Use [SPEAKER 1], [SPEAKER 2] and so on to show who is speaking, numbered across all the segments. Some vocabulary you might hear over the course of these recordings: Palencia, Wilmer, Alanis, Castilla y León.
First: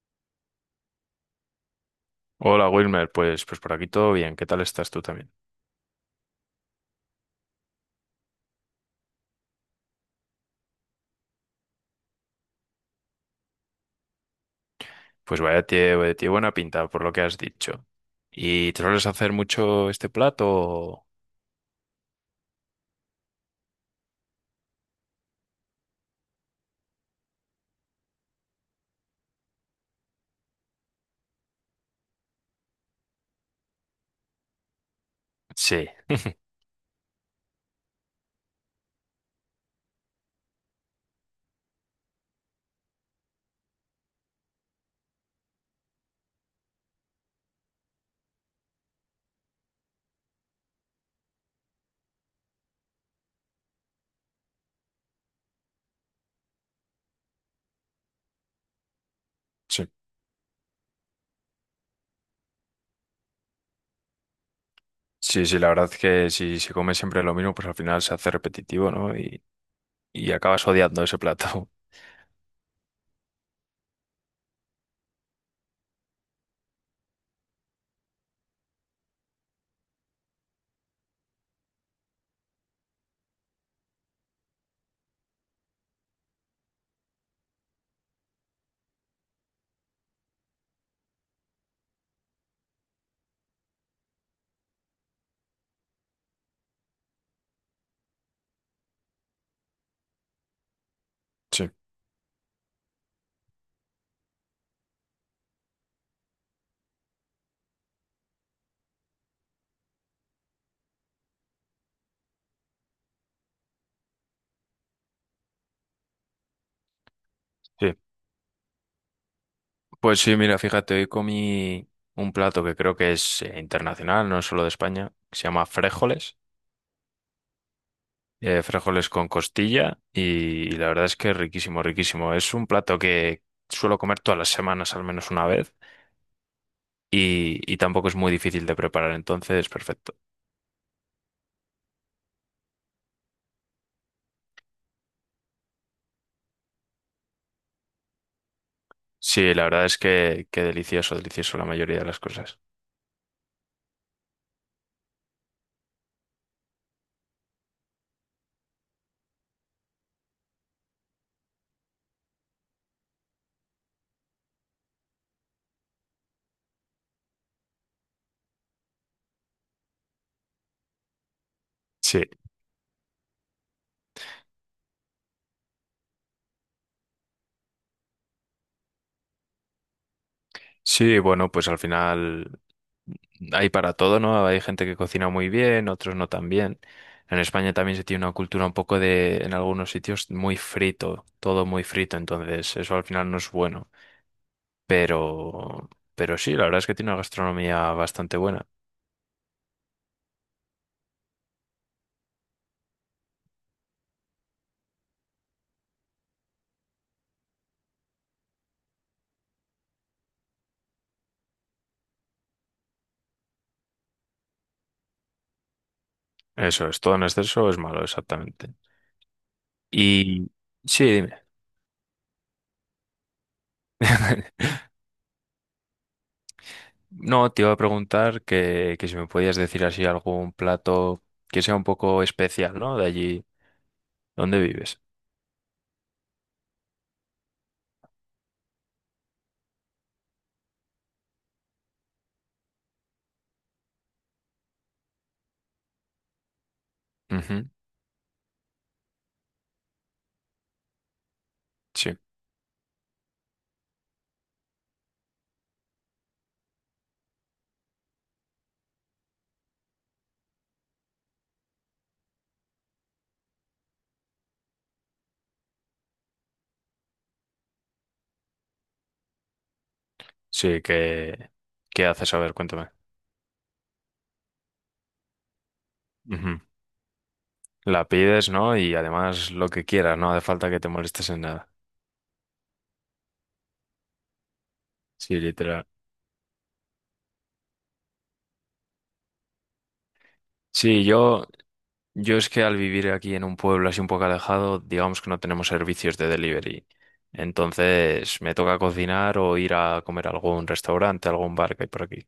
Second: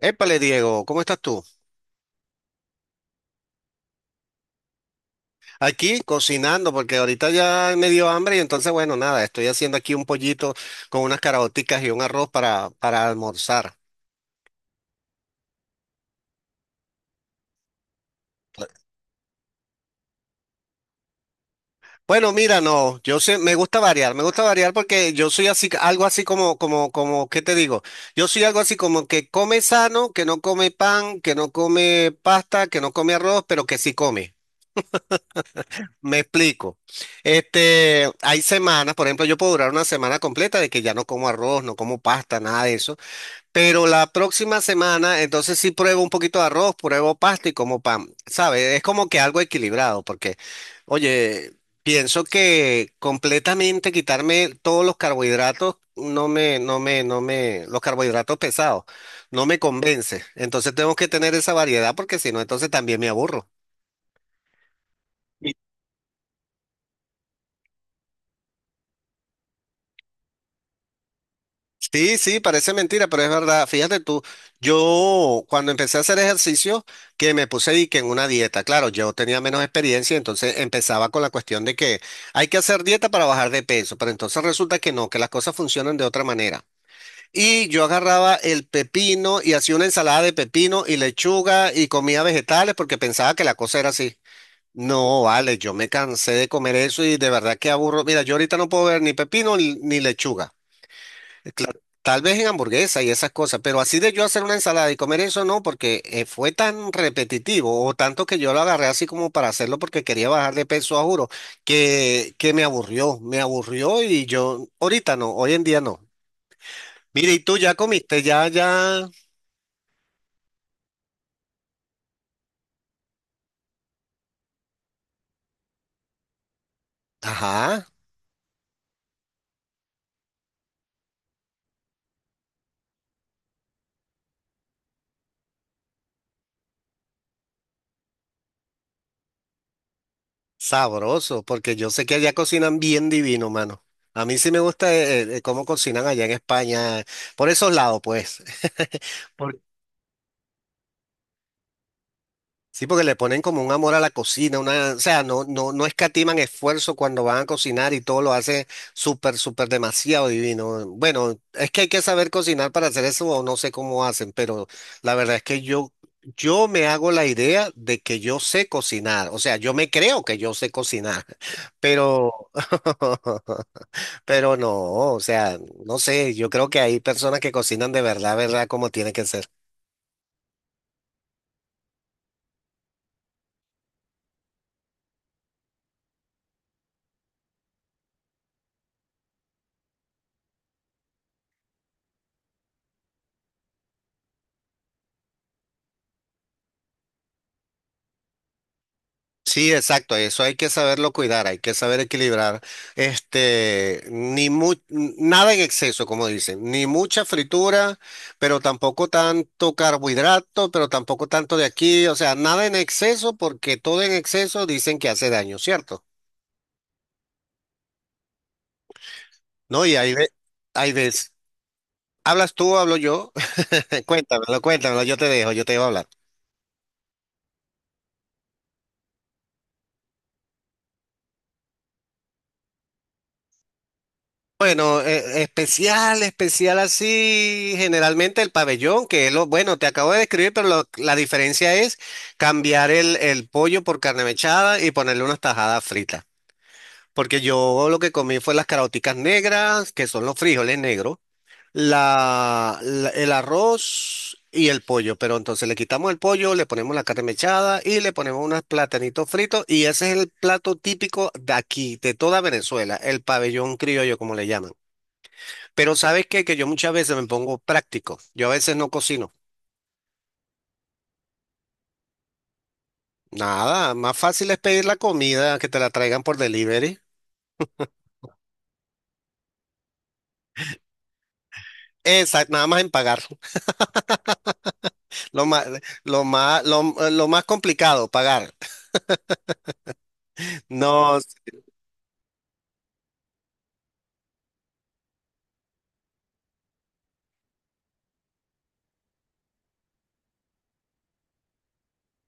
[SPEAKER 1] Épale, Diego, ¿cómo estás tú?
[SPEAKER 2] Hola Wilmer, pues por aquí todo bien, ¿qué tal estás tú también?
[SPEAKER 1] Aquí cocinando porque ahorita ya me dio hambre y entonces, bueno, nada, estoy haciendo aquí un pollito con unas caraoticas y un arroz para almorzar.
[SPEAKER 2] Pues vaya tiene buena pinta por lo que has dicho. ¿Y te sueles hacer mucho este plato? O-
[SPEAKER 1] Bueno, mira, no, yo sé, me gusta variar porque yo soy así, algo así como, ¿qué te digo? Yo soy algo así como que come sano, que no come pan, que no come pasta, que no come arroz, pero que sí come.
[SPEAKER 2] Sí,
[SPEAKER 1] Me explico. Este, hay semanas, por ejemplo, yo puedo durar una semana completa de que ya no como arroz, no como pasta, nada de eso. Pero la próxima semana, entonces sí pruebo un poquito de arroz, pruebo pasta y como pan, ¿sabes? Es como que algo equilibrado, porque, oye, pienso que completamente quitarme todos los carbohidratos, no me, los carbohidratos pesados, no me
[SPEAKER 2] sí.
[SPEAKER 1] convence. Entonces tengo que tener esa variedad, porque si no, entonces también me aburro.
[SPEAKER 2] Sí, sí, la verdad es que si se come siempre lo mismo, pues al final se hace repetitivo, ¿no? Y acabas odiando ese plato.
[SPEAKER 1] Sí, sí, parece mentira, pero es verdad. Fíjate tú, yo cuando empecé a hacer ejercicio, que me puse y que en una dieta, claro, yo tenía menos experiencia, entonces empezaba con la cuestión de que hay que hacer dieta para bajar de peso, pero entonces resulta que no, que las cosas funcionan de otra manera. Y yo agarraba el pepino y hacía una ensalada de pepino y lechuga y comía vegetales porque pensaba que la cosa era así. No, vale, yo me cansé de comer eso y de verdad que aburro. Mira, yo ahorita no puedo ver ni pepino ni lechuga.
[SPEAKER 2] Sí,
[SPEAKER 1] Claro, tal vez en hamburguesa y esas cosas, pero así de yo hacer una ensalada y comer eso no, porque fue tan repetitivo o tanto que yo lo agarré así como para hacerlo porque quería bajar de peso, a juro, que me aburrió y yo ahorita no, hoy en día no. Mire, y tú ya
[SPEAKER 2] sí.
[SPEAKER 1] comiste, ya,
[SPEAKER 2] Pues sí, mira, fíjate, hoy comí un plato que creo que es internacional, no es solo de España, que se llama frijoles.
[SPEAKER 1] ajá,
[SPEAKER 2] Eh, frijoles con costilla y la verdad es que es riquísimo, riquísimo. Es un plato que suelo comer todas las semanas al menos una vez y tampoco es muy difícil de preparar, entonces perfecto.
[SPEAKER 1] sabroso, porque yo sé que allá cocinan bien divino, mano. A mí sí me gusta cómo cocinan allá en España, por esos lados, pues.
[SPEAKER 2] Sí,
[SPEAKER 1] Porque
[SPEAKER 2] la verdad es que delicioso, delicioso la mayoría de las cosas.
[SPEAKER 1] sí, porque le ponen como un amor a la cocina, una, o sea, no escatiman esfuerzo cuando van a cocinar y todo lo hace súper demasiado divino. Bueno, es que hay que saber cocinar para hacer eso o no sé cómo hacen, pero la verdad es que yo me hago la idea de que yo sé cocinar, o sea, yo me creo que yo sé cocinar,
[SPEAKER 2] Sí,
[SPEAKER 1] pero, pero no, o sea, no sé, yo creo que hay personas que cocinan de verdad, verdad, como tiene que ser.
[SPEAKER 2] sí, bueno, pues al final hay para todo, ¿no? Hay gente que cocina muy bien, otros no tan bien. En España también se tiene una cultura un poco de, en algunos sitios, muy frito, todo muy frito, entonces eso al final no es bueno. Pero, pero sí, la verdad es que tiene una gastronomía bastante buena.
[SPEAKER 1] Sí, exacto, eso hay que saberlo cuidar, hay que saber equilibrar, este, ni mu- n- nada en exceso, como dicen, ni mucha fritura, pero tampoco tanto carbohidrato, pero tampoco tanto de aquí, o sea, nada en exceso, porque todo en exceso dicen que hace daño, ¿cierto?
[SPEAKER 2] Eso es, todo en exceso es malo, exactamente.
[SPEAKER 1] No, y
[SPEAKER 2] Y
[SPEAKER 1] hay
[SPEAKER 2] sí,
[SPEAKER 1] veces,
[SPEAKER 2] dime.
[SPEAKER 1] hablas tú, o hablo yo. Cuéntamelo, cuéntamelo, yo te dejo hablar.
[SPEAKER 2] No, te iba a preguntar que si me podías decir así algún plato que sea un poco especial, ¿no? De allí donde vives.
[SPEAKER 1] Bueno, especial, especial así, generalmente el pabellón, que es lo, bueno, te acabo de describir, pero la diferencia es cambiar el pollo por carne mechada y ponerle unas tajadas fritas. Porque
[SPEAKER 2] Ujú.
[SPEAKER 1] yo lo que comí fue las caraoticas negras, que son los frijoles negros,
[SPEAKER 2] Sí,
[SPEAKER 1] el arroz y el pollo. Pero entonces le quitamos el pollo, le ponemos la carne mechada y le ponemos unos platanitos fritos. Y ese es el plato típico de aquí, de toda Venezuela, el pabellón criollo, como le llaman. Pero ¿sabes qué? Que yo muchas veces me pongo práctico. Yo a veces no cocino.
[SPEAKER 2] sí, que, ¿qué haces? A ver, cuéntame.
[SPEAKER 1] Nada, más fácil es pedir la comida que te la traigan por
[SPEAKER 2] Ujú.
[SPEAKER 1] delivery.
[SPEAKER 2] La pides, ¿no? Y además lo que quieras, no hace falta que te molestes en nada.
[SPEAKER 1] Exacto, nada más en pagar.
[SPEAKER 2] Sí,
[SPEAKER 1] Lo más,
[SPEAKER 2] literal.
[SPEAKER 1] lo más complicado, pagar.
[SPEAKER 2] Sí,
[SPEAKER 1] No,
[SPEAKER 2] yo es que al vivir aquí en un pueblo así un poco alejado, digamos que no tenemos servicios de delivery. Entonces me toca cocinar o ir a comer a algún restaurante, a algún bar que hay por aquí.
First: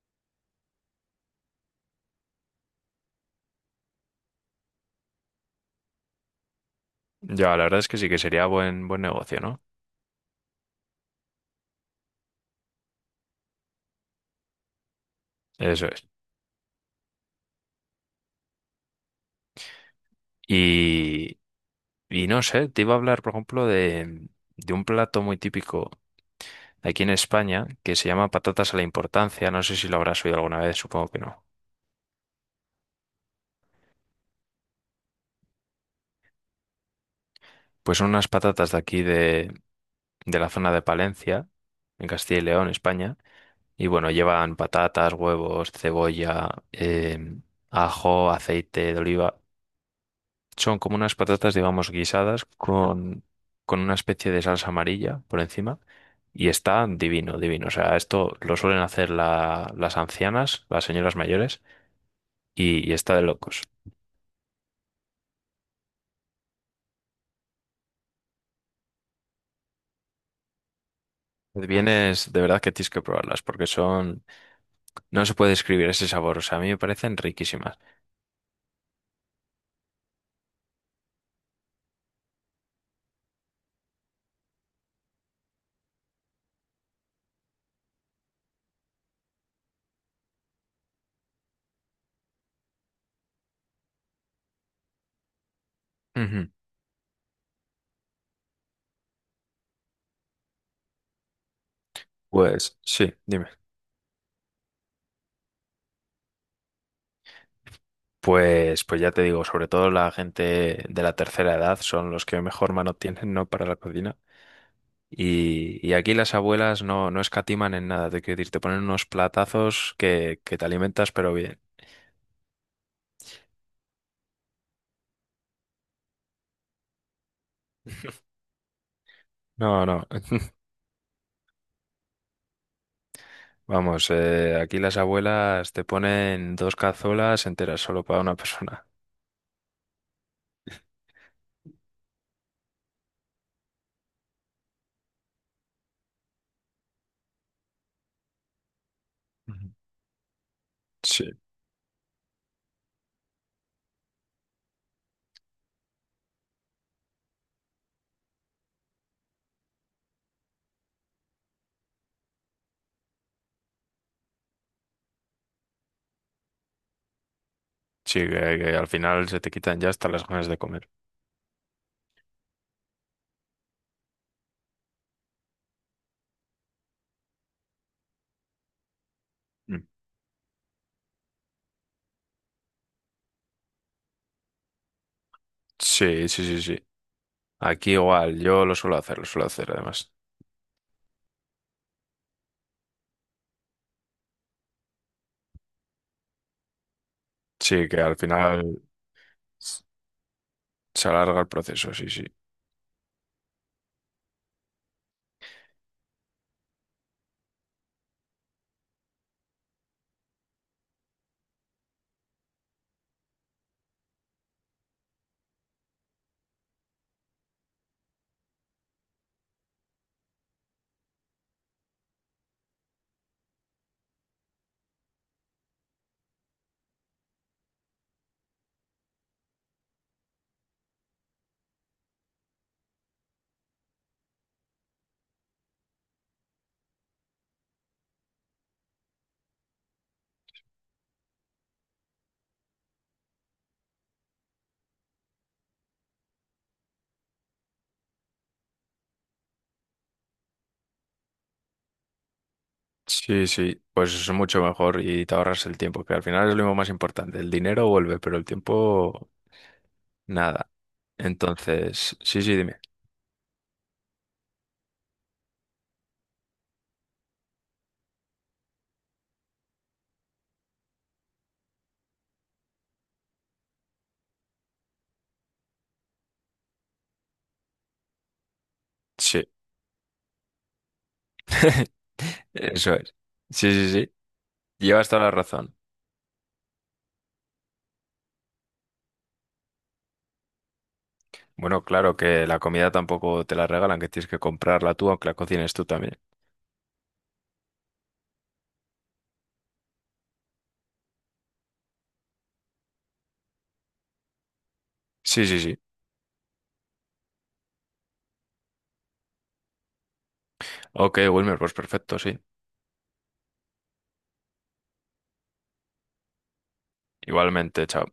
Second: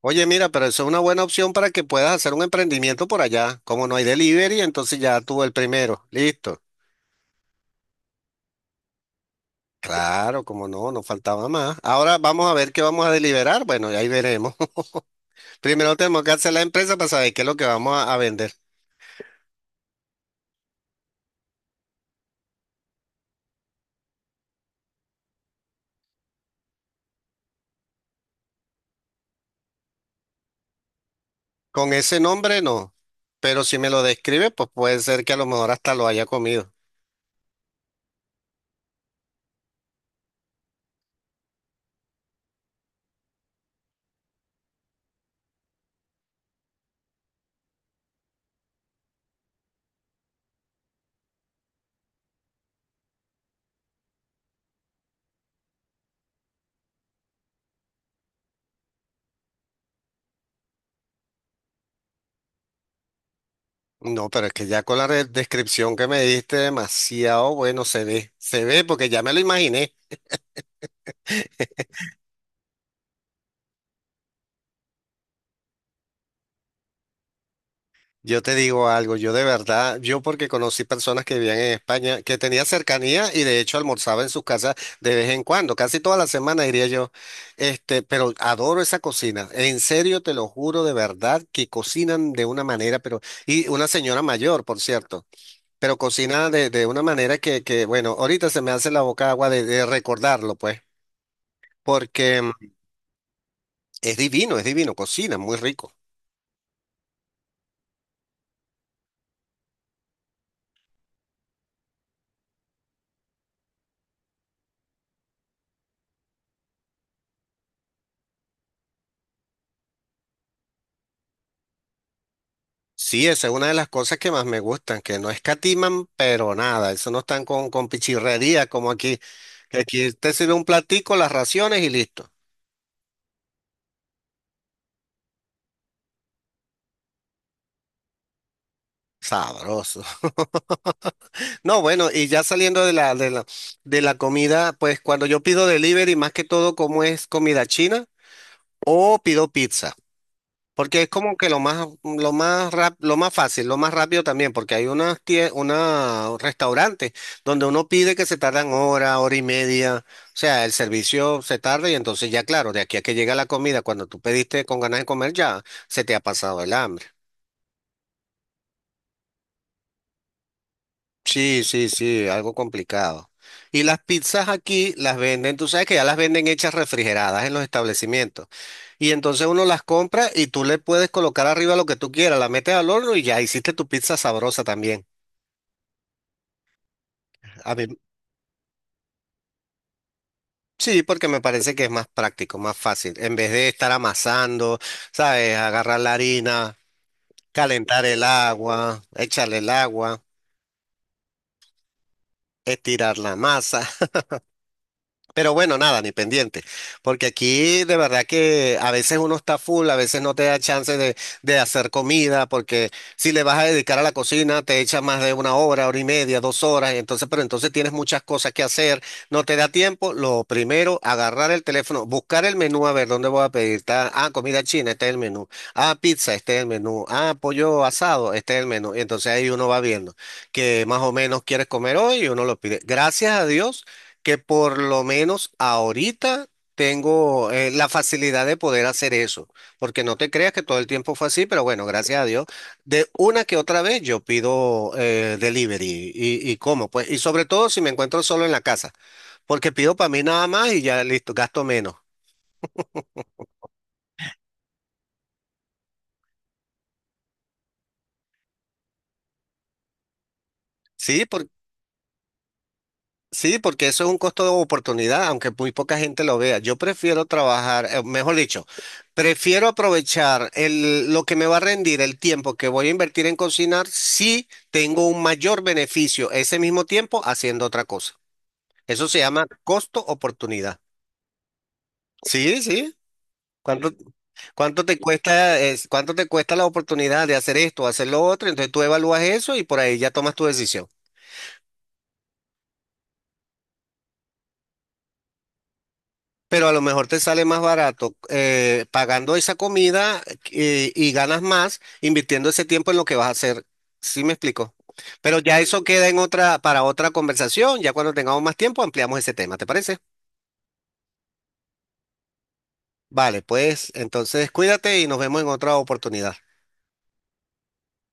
[SPEAKER 1] oye, mira, pero eso es una buena opción para que puedas hacer un emprendimiento por allá. Como no hay delivery, entonces ya tú el primero. Listo.
[SPEAKER 2] Ya, la verdad es que sí que sería buen, buen negocio, ¿no?
[SPEAKER 1] Claro, como no, no faltaba más. Ahora vamos a ver qué vamos a deliberar. Bueno, y ahí veremos.
[SPEAKER 2] Eso
[SPEAKER 1] Primero
[SPEAKER 2] es.
[SPEAKER 1] tenemos que hacer la empresa para saber qué es lo que vamos a vender.
[SPEAKER 2] Y, y no sé, te iba a hablar, por ejemplo, de un plato muy típico aquí en España que se llama patatas a la importancia. No sé si lo habrás oído alguna vez, supongo que no.
[SPEAKER 1] Con ese nombre no, pero si me lo describe, pues puede ser que a lo mejor hasta lo haya comido.
[SPEAKER 2] Pues son unas patatas de aquí de la zona de Palencia, en Castilla y León, España. Y bueno, llevan patatas, huevos, cebolla, ajo, aceite de oliva. Son como unas patatas, digamos, guisadas con una especie de salsa amarilla por encima. Y está divino, divino. O sea, esto lo suelen hacer las ancianas, las señoras mayores, y está de locos.
[SPEAKER 1] No, pero es que ya con la descripción que me diste, demasiado bueno se ve porque ya me lo imaginé.
[SPEAKER 2] Vienes, de verdad que tienes que probarlas, porque son no se puede describir ese sabor, o sea, a mí me parecen riquísimas.
[SPEAKER 1] Yo te digo algo, yo de verdad, yo porque conocí personas que vivían en España, que tenía cercanía y de hecho almorzaba en sus casas de vez en cuando, casi toda la semana diría yo, este, pero adoro esa cocina, en serio te lo juro de verdad que cocinan de una manera, pero, y una señora mayor, por cierto. Pero cocina
[SPEAKER 2] Ujú.
[SPEAKER 1] de una manera bueno, ahorita se me hace la boca agua de recordarlo, pues, porque
[SPEAKER 2] Pues sí, dime.
[SPEAKER 1] es divino, cocina muy rico.
[SPEAKER 2] Pues, pues ya te digo, sobre todo la gente de la tercera edad son los que mejor mano tienen, ¿no? Para la cocina. Y aquí las abuelas no, no escatiman en nada, te quiero decir, te ponen unos platazos que te alimentas, pero bien.
[SPEAKER 1] Sí, esa es una de las cosas que más me gustan, que no escatiman, pero nada, eso no están con pichirrería como aquí, que
[SPEAKER 2] No, no,
[SPEAKER 1] aquí te sirve un platico, las raciones y listo.
[SPEAKER 2] vamos, aquí las abuelas te ponen dos cazuelas enteras solo para una persona.
[SPEAKER 1] Sabroso. No, bueno, y ya saliendo de de la comida, pues cuando yo pido delivery, más que todo como es comida china o pido
[SPEAKER 2] Ujú.
[SPEAKER 1] pizza. Porque es
[SPEAKER 2] Sí,
[SPEAKER 1] como que lo más, lo más fácil, lo más rápido también, porque hay unas tie- una restaurantes donde uno pide que se tardan hora, hora y media, o sea, el servicio se tarda y entonces ya claro, de aquí a que llega la comida, cuando tú pediste con ganas de comer ya se te ha pasado el hambre.
[SPEAKER 2] sí, que al final se te quitan ya hasta las ganas de comer.
[SPEAKER 1] Sí, sí, sí, algo complicado. Y las pizzas aquí las venden, tú sabes que ya las venden hechas refrigeradas en los establecimientos. Y entonces uno
[SPEAKER 2] Mm.
[SPEAKER 1] las compra y tú le puedes colocar arriba lo que tú quieras, la metes al horno y ya hiciste tu pizza sabrosa también.
[SPEAKER 2] Sí, sí, sí, sí.
[SPEAKER 1] A mí,
[SPEAKER 2] Aquí igual, yo lo suelo hacer además.
[SPEAKER 1] sí, porque me parece que es más práctico, más fácil. En vez de estar amasando, ¿sabes? Agarrar la harina,
[SPEAKER 2] Sí, que
[SPEAKER 1] calentar
[SPEAKER 2] al
[SPEAKER 1] el
[SPEAKER 2] final
[SPEAKER 1] agua, echarle el
[SPEAKER 2] s-
[SPEAKER 1] agua,
[SPEAKER 2] se alarga el proceso, sí, sí.
[SPEAKER 1] estirar la masa. Pero bueno, nada, ni pendiente, porque aquí de verdad que a veces uno está full, a veces no te da chance de hacer comida, porque si le vas a dedicar a la cocina, te echa más de una hora, hora y media, dos horas, y entonces, pero entonces tienes muchas cosas que hacer, no te da tiempo. Lo primero, agarrar el teléfono, buscar el menú, a ver dónde voy a pedir. Ah, comida china, este es el menú. Ah, pizza, este es el menú. Ah, pollo asado, este es el menú. Y entonces ahí uno va viendo que más o menos quieres comer hoy y uno lo pide. Gracias a Dios que por lo menos ahorita tengo la facilidad de poder hacer eso, porque no te creas que todo el tiempo fue así, pero bueno, gracias a Dios, de una que otra vez yo pido delivery y como, pues, y sobre todo si me encuentro solo en la casa, porque pido para mí nada más y ya listo, gasto menos.
[SPEAKER 2] Sí, sí, pues es mucho mejor y te ahorras el tiempo, que al final es lo más importante. El dinero vuelve, pero el tiempo, nada.
[SPEAKER 1] Sí,
[SPEAKER 2] Entonces, sí, sí, dime.
[SPEAKER 1] sí, porque eso es un costo de oportunidad, aunque muy poca gente lo vea. Yo prefiero trabajar, mejor dicho, prefiero aprovechar lo que me va a rendir el tiempo que voy a invertir en cocinar si tengo un mayor beneficio ese mismo tiempo haciendo otra cosa. Eso se llama
[SPEAKER 2] Sí,
[SPEAKER 1] costo oportunidad. Sí, sí.
[SPEAKER 2] eso es. Sí, sí,
[SPEAKER 1] ¿Cuánto,
[SPEAKER 2] sí.
[SPEAKER 1] cuánto te
[SPEAKER 2] Llevas toda la
[SPEAKER 1] cuesta,
[SPEAKER 2] razón.
[SPEAKER 1] cuánto te cuesta la oportunidad de hacer esto, hacer lo otro? Entonces tú evalúas eso y por ahí ya tomas tu decisión.
[SPEAKER 2] Bueno, claro que la comida tampoco te la regalan, que tienes que comprarla tú, aunque la cocines tú también.
[SPEAKER 1] Pero a lo mejor te sale más barato pagando esa comida y ganas más invirtiendo ese tiempo en lo que vas a hacer. ¿Sí me explico? Pero
[SPEAKER 2] Sí,
[SPEAKER 1] ya
[SPEAKER 2] sí, sí.
[SPEAKER 1] eso queda en otra, para otra conversación. Ya cuando tengamos más tiempo ampliamos ese tema, ¿te parece?
[SPEAKER 2] Ok, Wilmer, pues perfecto, sí.
[SPEAKER 1] Vale, pues entonces cuídate y nos vemos en otra oportunidad.
[SPEAKER 2] Igualmente, chao.